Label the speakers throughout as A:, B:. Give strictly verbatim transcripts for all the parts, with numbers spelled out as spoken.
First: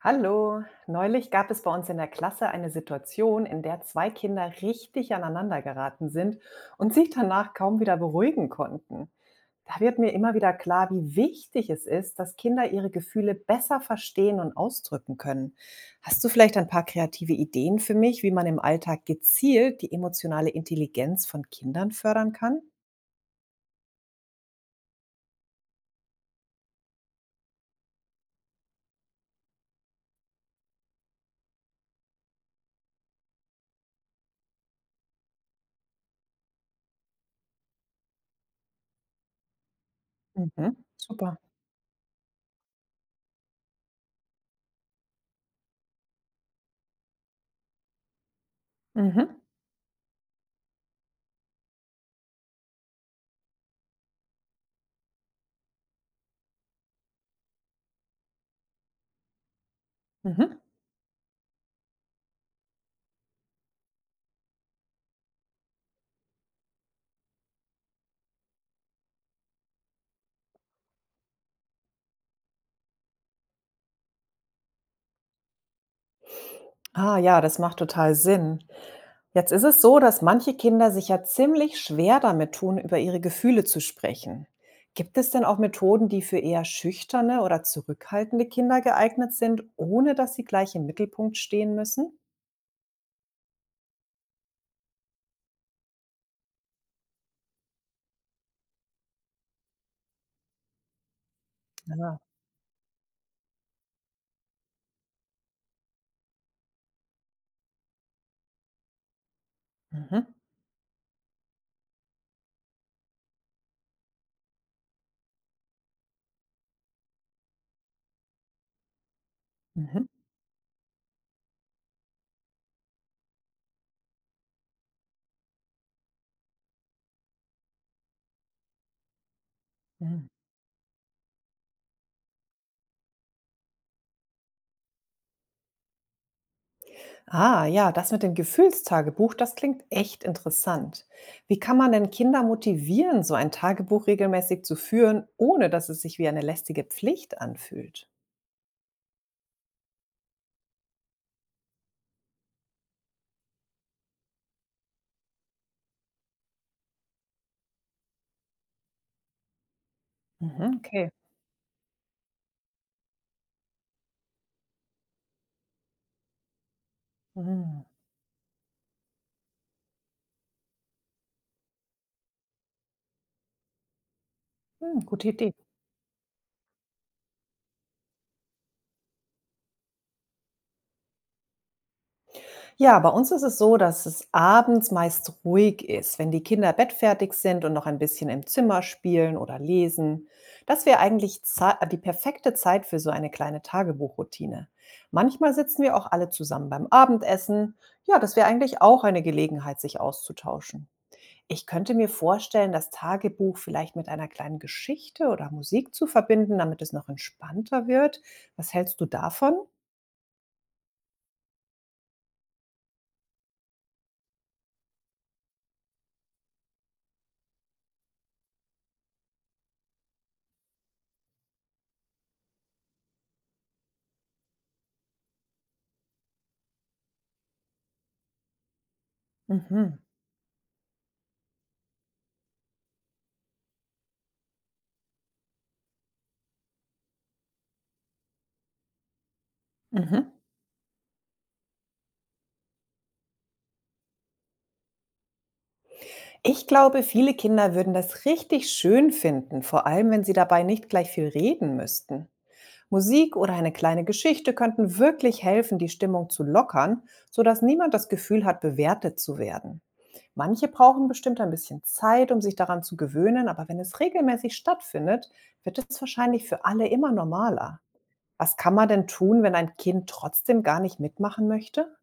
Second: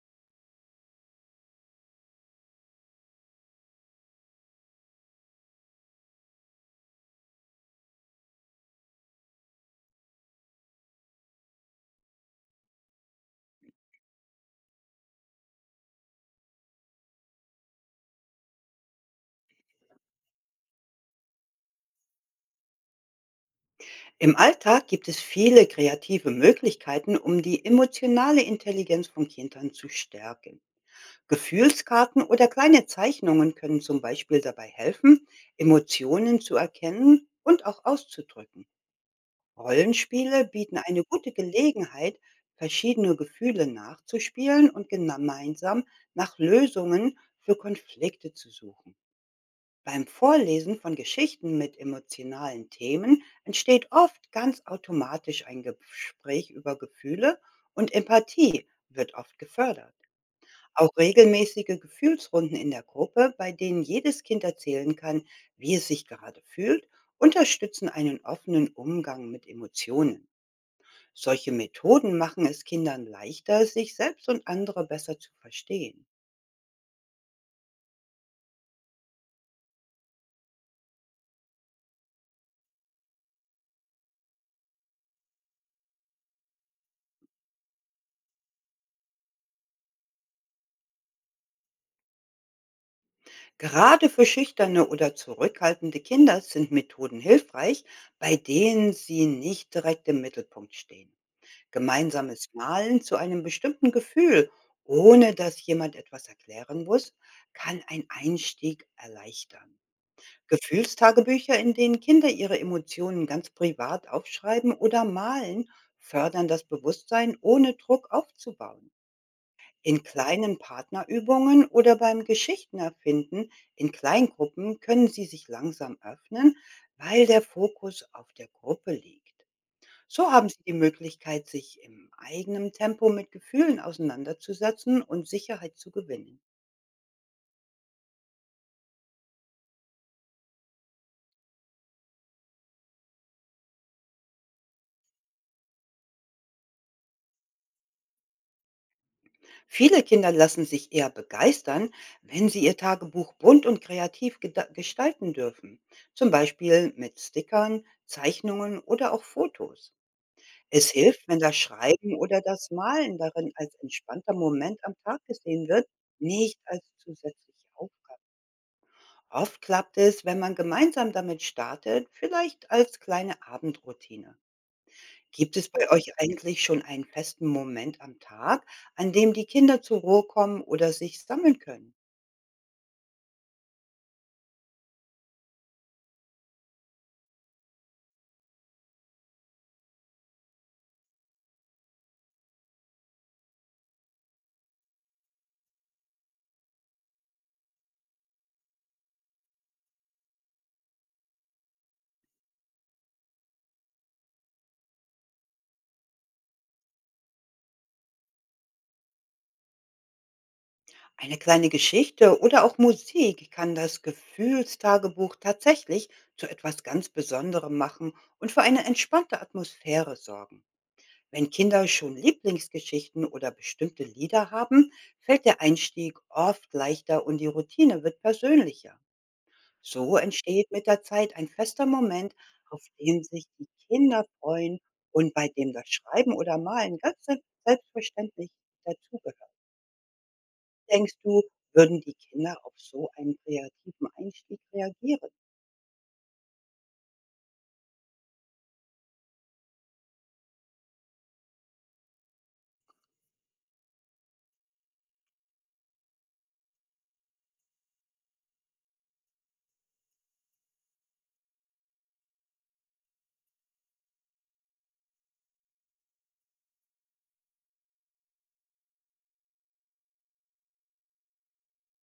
A: Hallo, neulich gab es bei uns in der Klasse eine Situation, in der zwei Kinder richtig aneinander geraten sind und sich danach kaum wieder beruhigen konnten. Da wird mir immer wieder klar, wie wichtig es ist, dass Kinder ihre Gefühle besser verstehen und ausdrücken können. Hast du vielleicht ein paar kreative Ideen für mich, wie man im Alltag gezielt die emotionale Intelligenz von Kindern fördern kann?
B: Im Alltag gibt es viele kreative Möglichkeiten, um die emotionale Intelligenz von Kindern zu stärken. Gefühlskarten oder kleine Zeichnungen können zum Beispiel dabei helfen, Emotionen zu erkennen und auch auszudrücken. Rollenspiele
A: Mhm,
B: bieten eine gute
A: super.
B: Gelegenheit, verschiedene Gefühle nachzuspielen und gemeinsam nach Lösungen für Konflikte zu suchen.
A: Mhm.
B: Beim Vorlesen von Geschichten mit emotionalen Themen entsteht oft ganz automatisch ein Gespräch über Gefühle und Empathie wird oft gefördert.
A: Mhm.
B: Auch regelmäßige Gefühlsrunden in der Gruppe, bei denen jedes Kind erzählen kann, wie es sich gerade fühlt, unterstützen einen offenen Umgang mit Emotionen. Solche Methoden machen es Kindern leichter, sich selbst und andere besser zu verstehen.
A: Ah ja, das macht total Sinn. Jetzt ist es so, dass manche Kinder sich ja ziemlich schwer damit tun, über ihre Gefühle zu sprechen. Gibt es denn auch Methoden, die für eher schüchterne oder zurückhaltende Kinder geeignet sind, ohne dass sie gleich im Mittelpunkt stehen müssen?
B: Gerade für schüchterne oder zurückhaltende Kinder sind Methoden hilfreich, bei denen sie nicht direkt im Mittelpunkt stehen.
A: Ja.
B: Gemeinsames Malen zu einem bestimmten Gefühl, ohne dass jemand etwas erklären muss, kann einen Einstieg erleichtern.
A: Mhm.
B: Gefühlstagebücher, in denen Kinder ihre Emotionen ganz privat aufschreiben oder malen, fördern das Bewusstsein, ohne Druck aufzubauen.
A: Mhm.
B: In kleinen Partnerübungen oder beim Geschichtenerfinden in Kleingruppen können Sie sich langsam öffnen, weil der Fokus auf der Gruppe liegt.
A: Mhm.
B: So haben Sie die Möglichkeit, sich im eigenen Tempo mit Gefühlen auseinanderzusetzen und Sicherheit zu gewinnen.
A: Ah ja, das mit dem Gefühlstagebuch, das klingt echt interessant. Wie kann man denn Kinder motivieren, so ein Tagebuch regelmäßig zu führen, ohne dass es sich wie eine lästige Pflicht anfühlt?
B: Viele Kinder lassen sich eher begeistern, wenn sie ihr Tagebuch bunt und kreativ geda- gestalten dürfen, zum Beispiel mit Stickern, Zeichnungen oder auch Fotos.
A: Mhm,
B: Es
A: okay.
B: hilft, wenn das Schreiben oder das Malen darin als entspannter Moment am Tag gesehen wird, nicht als zusätzliche
A: Mhm.
B: Aufgabe. Oft klappt es, wenn man gemeinsam damit startet, vielleicht als kleine Abendroutine.
A: Hm, gute Idee.
B: Gibt es bei euch eigentlich schon einen festen Moment am Tag, an dem die Kinder zur Ruhe kommen oder sich sammeln können?
A: Ja, bei uns ist es so, dass es abends meist ruhig ist, wenn die Kinder bettfertig sind und noch ein bisschen im Zimmer spielen oder lesen. Das wäre eigentlich Zei- die perfekte Zeit für so eine kleine Tagebuchroutine. Manchmal sitzen wir auch alle zusammen beim Abendessen. Ja, das wäre eigentlich auch eine Gelegenheit, sich auszutauschen. Ich könnte mir vorstellen, das Tagebuch vielleicht mit einer kleinen Geschichte oder Musik zu verbinden, damit es noch entspannter wird. Was hältst du davon?
B: Eine kleine Geschichte oder auch Musik kann das Gefühlstagebuch tatsächlich zu etwas ganz Besonderem machen und für eine entspannte Atmosphäre sorgen. Wenn Kinder schon Lieblingsgeschichten oder bestimmte Lieder haben, fällt der Einstieg oft leichter und die Routine wird persönlicher.
A: Mhm.
B: So entsteht mit der Zeit ein fester Moment, auf den sich die Kinder freuen und bei dem das Schreiben oder Malen ganz se- selbstverständlich dazugehört.
A: Mhm.
B: Denkst du, würden die Kinder auf so einen kreativen Einstieg reagieren?
A: Ich glaube, viele Kinder würden das richtig schön finden, vor allem wenn sie dabei nicht gleich viel reden müssten. Musik oder eine kleine Geschichte könnten wirklich helfen, die Stimmung zu lockern, sodass niemand das Gefühl hat, bewertet zu werden. Manche brauchen bestimmt ein bisschen Zeit, um sich daran zu gewöhnen, aber wenn es regelmäßig stattfindet, wird es wahrscheinlich für alle immer normaler. Was kann man denn tun, wenn ein Kind trotzdem gar nicht mitmachen möchte?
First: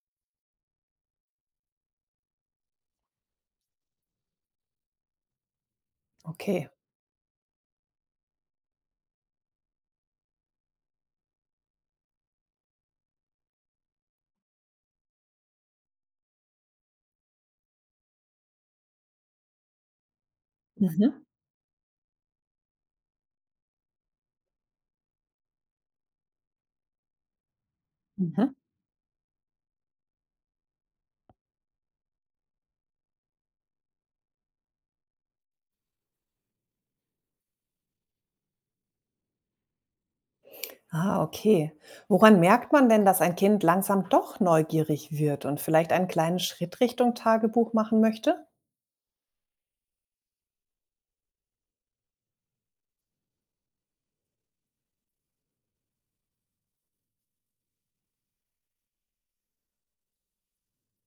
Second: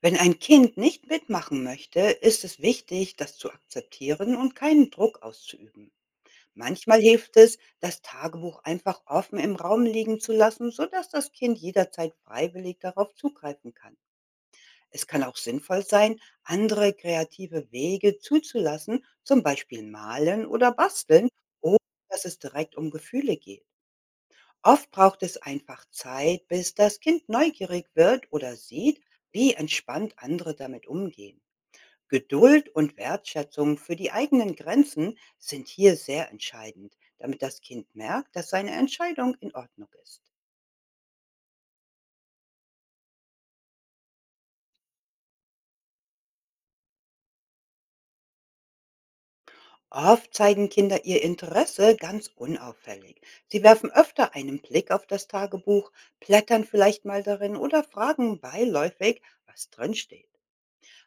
B: Wenn ein Kind nicht mitmachen möchte, ist es wichtig, das zu akzeptieren und keinen Druck auszuüben.
A: Okay.
B: Manchmal hilft es, das Tagebuch einfach offen im Raum liegen zu lassen, sodass das Kind jederzeit freiwillig darauf zugreifen kann. Es kann auch sinnvoll sein, andere kreative Wege zuzulassen, zum Beispiel malen oder
A: Mhm.
B: basteln, ohne dass es direkt um Gefühle geht. Oft braucht es einfach Zeit, bis das Kind neugierig wird
A: Mhm.
B: oder sieht, wie entspannt andere damit umgehen. Geduld und Wertschätzung für die eigenen Grenzen sind hier sehr entscheidend, damit das Kind merkt, dass seine Entscheidung in Ordnung ist.
A: Ah, okay. Woran merkt man denn, dass ein Kind langsam doch neugierig wird und vielleicht einen kleinen Schritt Richtung Tagebuch machen möchte?
B: Oft zeigen Kinder ihr Interesse ganz unauffällig. Sie werfen öfter einen Blick auf das Tagebuch, blättern vielleicht mal darin oder fragen beiläufig, was drinsteht.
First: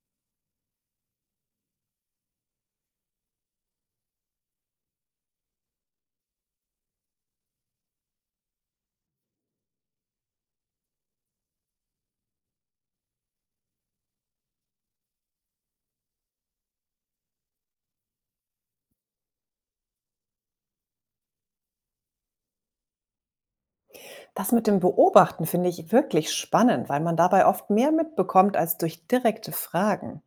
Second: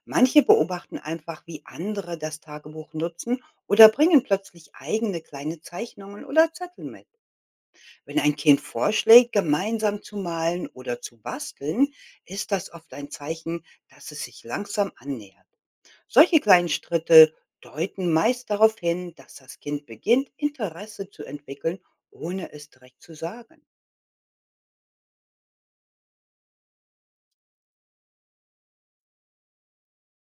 B: Manche beobachten einfach, wie andere das Tagebuch nutzen oder bringen plötzlich eigene kleine Zeichnungen oder Zettel mit. Wenn ein Kind vorschlägt, gemeinsam zu malen oder zu basteln, ist das oft ein Zeichen, dass es sich langsam annähert. Solche kleinen Schritte deuten meist darauf hin, dass das Kind beginnt, Interesse zu entwickeln, ohne es direkt zu sagen.
A: Das mit dem Beobachten finde ich wirklich spannend, weil man dabei oft mehr mitbekommt als durch direkte Fragen.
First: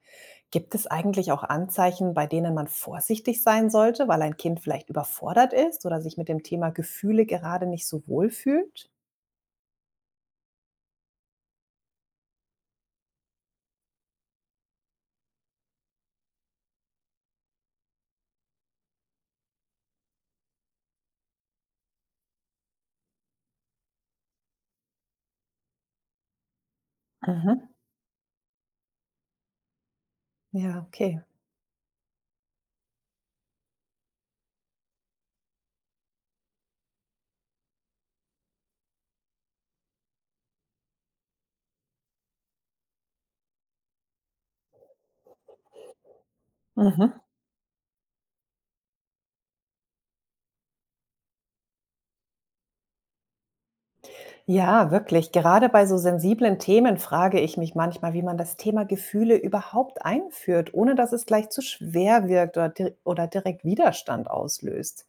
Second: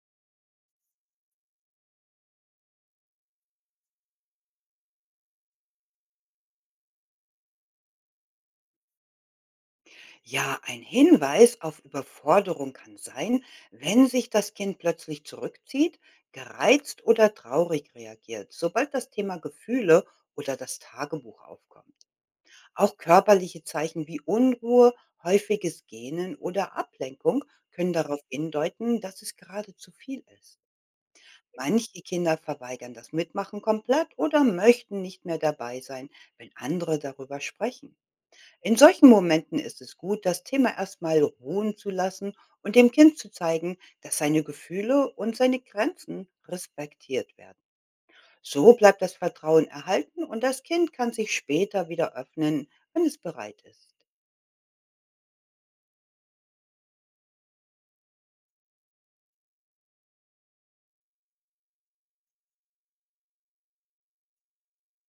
A: Gibt es eigentlich auch Anzeichen, bei denen man vorsichtig sein sollte, weil ein Kind vielleicht überfordert ist oder sich mit dem Thema Gefühle gerade nicht so wohl fühlt?
B: Ja, ein Hinweis auf Überforderung kann sein, wenn sich das Kind plötzlich zurückzieht, gereizt oder traurig reagiert, sobald das Thema Gefühle oder das Tagebuch aufkommt. Auch körperliche Zeichen wie Unruhe, häufiges Gähnen oder Ablenkung
A: Mhm.
B: können darauf hindeuten, dass es gerade zu viel ist.
A: Ja, okay.
B: Manche Kinder verweigern das Mitmachen komplett oder möchten nicht mehr dabei sein, wenn andere darüber sprechen. In solchen Momenten ist es gut, das Thema erstmal ruhen zu lassen und dem Kind zu zeigen, dass seine Gefühle und seine Grenzen
A: Mhm.
B: respektiert werden. So bleibt das Vertrauen erhalten und das Kind kann sich später wieder öffnen, wenn es bereit ist.
A: Ja, wirklich. Gerade bei so sensiblen Themen frage ich mich manchmal, wie man das Thema Gefühle überhaupt einführt, ohne dass es gleich zu schwer wirkt oder, dir oder direkt Widerstand auslöst.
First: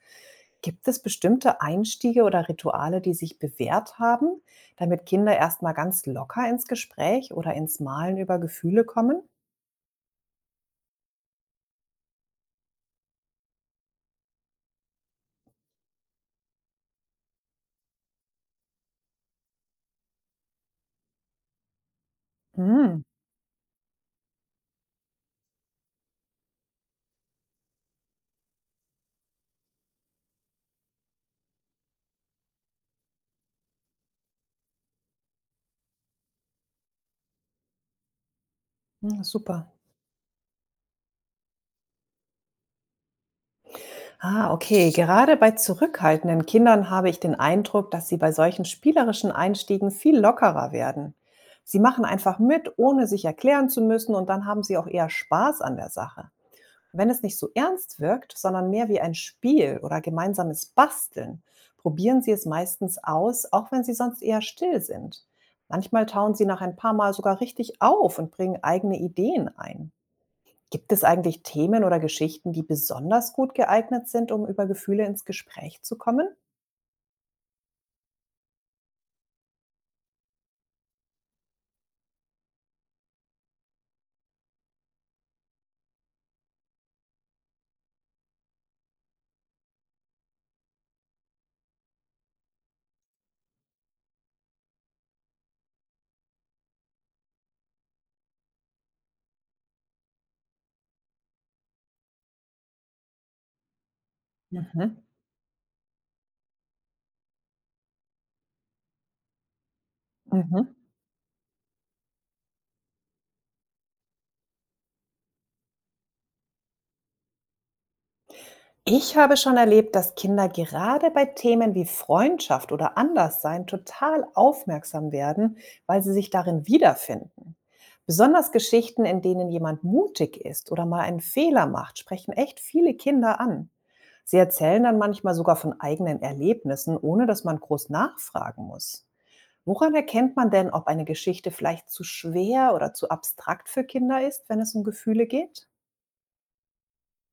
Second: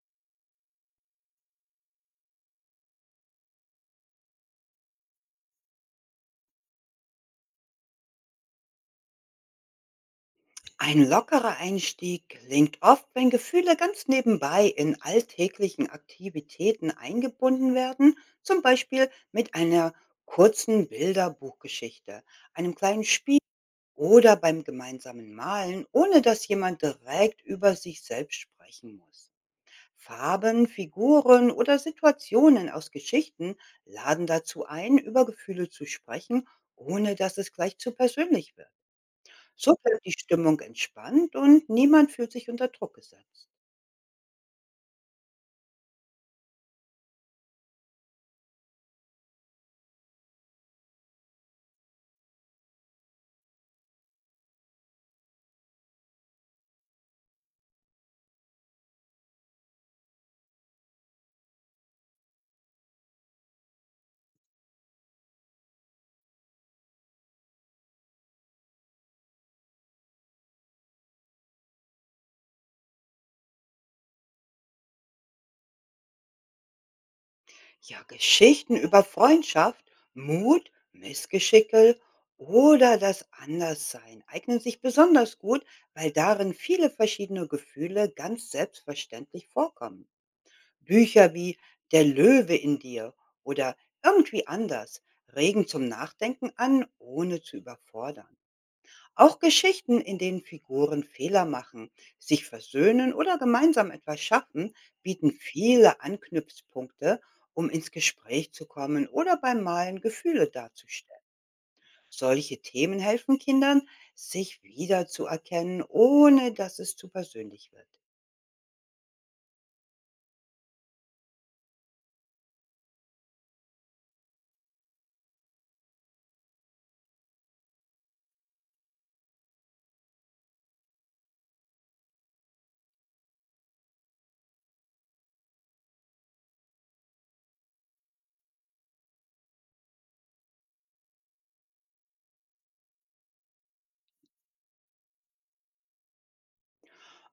A: Gibt es bestimmte Einstiege oder Rituale, die sich bewährt haben, damit Kinder erstmal ganz locker ins Gespräch oder ins Malen über Gefühle kommen?
B: Ein lockerer Einstieg gelingt oft, wenn Gefühle ganz nebenbei in alltäglichen Aktivitäten eingebunden werden, zum Beispiel mit einer kurzen Bilderbuchgeschichte, einem
A: Hm,
B: kleinen Spiel oder beim gemeinsamen Malen, ohne dass jemand direkt über sich selbst sprechen muss. Farben, Figuren oder Situationen aus Geschichten laden dazu ein, über Gefühle zu sprechen, ohne dass es gleich zu persönlich wird.
A: hm, super.
B: So bleibt die Stimmung entspannt und niemand fühlt sich unter Druck gesetzt.
A: Ah, okay. Gerade bei zurückhaltenden Kindern habe ich den Eindruck, dass sie bei solchen spielerischen Einstiegen viel lockerer werden. Sie machen einfach mit, ohne sich erklären zu müssen, und dann haben sie auch eher Spaß an der Sache. Wenn es nicht so ernst wirkt, sondern mehr wie ein Spiel oder gemeinsames Basteln, probieren sie es meistens aus, auch wenn sie sonst eher still sind. Manchmal tauen sie nach ein paar Mal sogar richtig auf und bringen eigene Ideen ein. Gibt es eigentlich Themen oder Geschichten, die besonders gut geeignet sind, um über Gefühle ins Gespräch zu kommen?
B: Ja, Geschichten über Freundschaft, Mut, Missgeschicke oder das Anderssein eignen sich besonders gut, weil darin viele verschiedene Gefühle ganz selbstverständlich vorkommen. Bücher wie Der Löwe in dir oder irgendwie anders regen zum Nachdenken an, ohne zu überfordern. Auch Geschichten, in denen Figuren Fehler machen, sich versöhnen oder gemeinsam etwas schaffen,
A: Mhm.
B: bieten viele Anknüpfpunkte, um ins Gespräch zu kommen oder beim Malen Gefühle
A: Mhm.
B: darzustellen. Solche Themen helfen Kindern, sich wiederzuerkennen, ohne dass es zu persönlich wird.
A: Ich habe schon erlebt, dass Kinder gerade bei Themen wie Freundschaft oder Anderssein total aufmerksam werden, weil sie sich darin wiederfinden. Besonders Geschichten, in denen jemand mutig ist oder mal einen Fehler macht, sprechen echt viele Kinder an. Sie erzählen dann manchmal sogar von eigenen Erlebnissen, ohne dass man groß nachfragen muss. Woran erkennt man denn, ob eine Geschichte vielleicht zu schwer oder zu abstrakt für Kinder ist, wenn es um Gefühle geht?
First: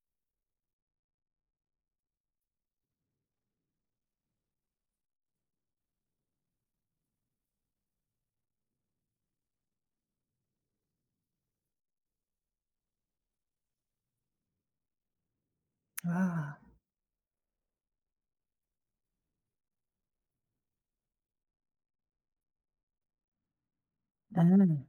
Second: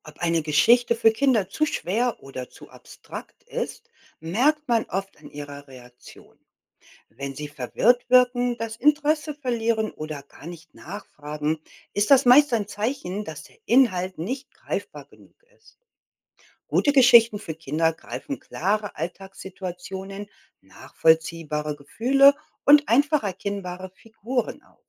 B: Ob eine Geschichte für Kinder zu schwer oder zu abstrakt ist, merkt man oft an ihrer Reaktion. Wenn sie verwirrt wirken, das Interesse verlieren oder gar nicht nachfragen, ist das meist ein Zeichen, dass der Inhalt nicht greifbar genug ist.
A: Ah,
B: Gute Geschichten für Kinder greifen klare Alltagssituationen, nachvollziehbare Gefühle und einfach erkennbare
A: ja.
B: Figuren auf.
A: Mhm.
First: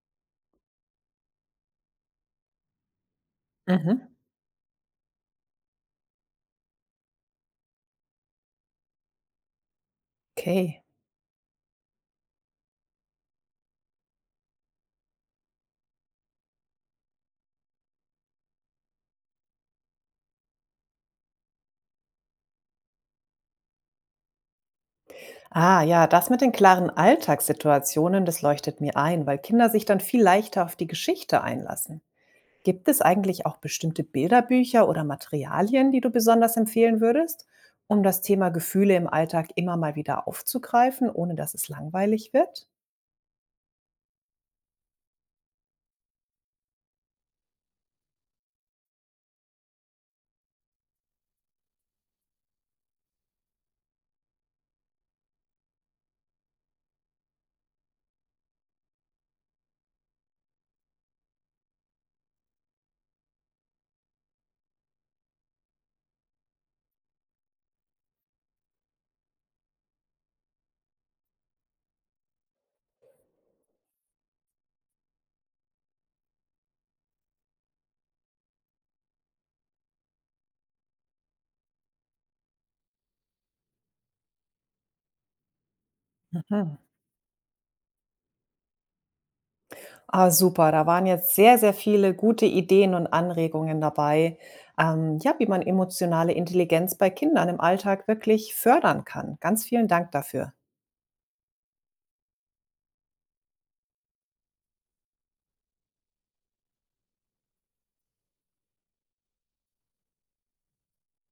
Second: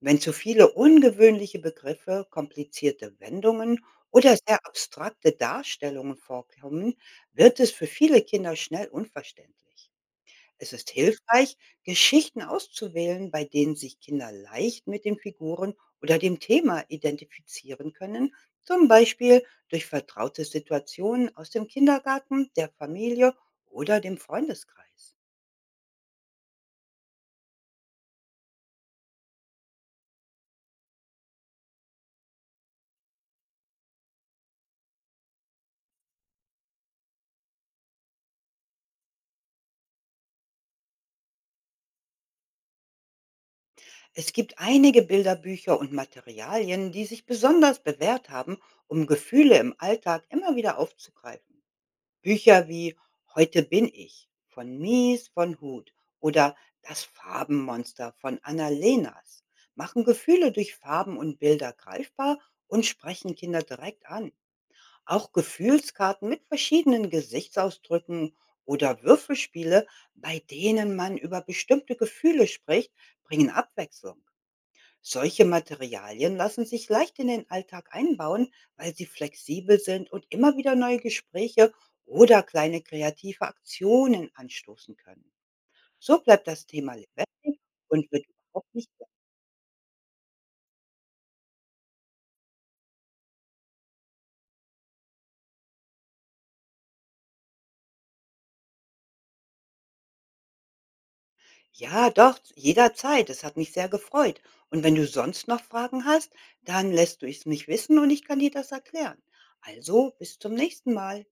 B: Wenn zu viele ungewöhnliche Begriffe, komplizierte Wendungen
A: Mhm.
B: oder sehr abstrakte Darstellungen vorkommen, wird es für viele Kinder schnell unverständlich. Es
A: Okay.
B: ist hilfreich, Geschichten auszuwählen, bei denen sich Kinder leicht mit den Figuren oder dem Thema identifizieren können, zum Beispiel durch vertraute Situationen aus dem Kindergarten, der Familie oder dem Freundeskreis.
A: Ah ja, das mit den klaren Alltagssituationen, das leuchtet mir ein, weil Kinder sich dann viel leichter auf die Geschichte einlassen. Gibt es eigentlich auch bestimmte Bilderbücher oder Materialien, die du besonders empfehlen würdest, um das Thema Gefühle im Alltag immer mal wieder aufzugreifen, ohne dass es langweilig wird?
B: Es gibt einige Bilderbücher und Materialien, die sich besonders bewährt haben, um Gefühle im Alltag immer wieder aufzugreifen. Bücher wie „Heute bin ich“ von Mies van Hut oder „Das Farbenmonster“ von Anna Lenas machen Gefühle durch Farben und Bilder greifbar und sprechen Kinder direkt an. Auch Gefühlskarten mit verschiedenen Gesichtsausdrücken oder Würfelspiele, bei denen man über bestimmte Gefühle spricht, bringen Abwechslung. Solche Materialien lassen sich leicht in den Alltag einbauen, weil sie flexibel sind und immer wieder neue Gespräche oder kleine kreative Aktionen anstoßen können. So bleibt das
A: Mhm.
B: Thema lebendig und wird überhaupt nicht.
A: Ah, super. Da waren jetzt sehr, sehr viele gute Ideen und Anregungen dabei, ähm, ja, wie man emotionale Intelligenz bei Kindern im Alltag wirklich fördern kann. Ganz vielen Dank dafür.
B: Ja, doch, jederzeit. Es hat mich sehr gefreut. Und wenn du sonst noch Fragen hast, dann lässt du es mich wissen und ich kann dir das erklären. Also bis zum nächsten Mal.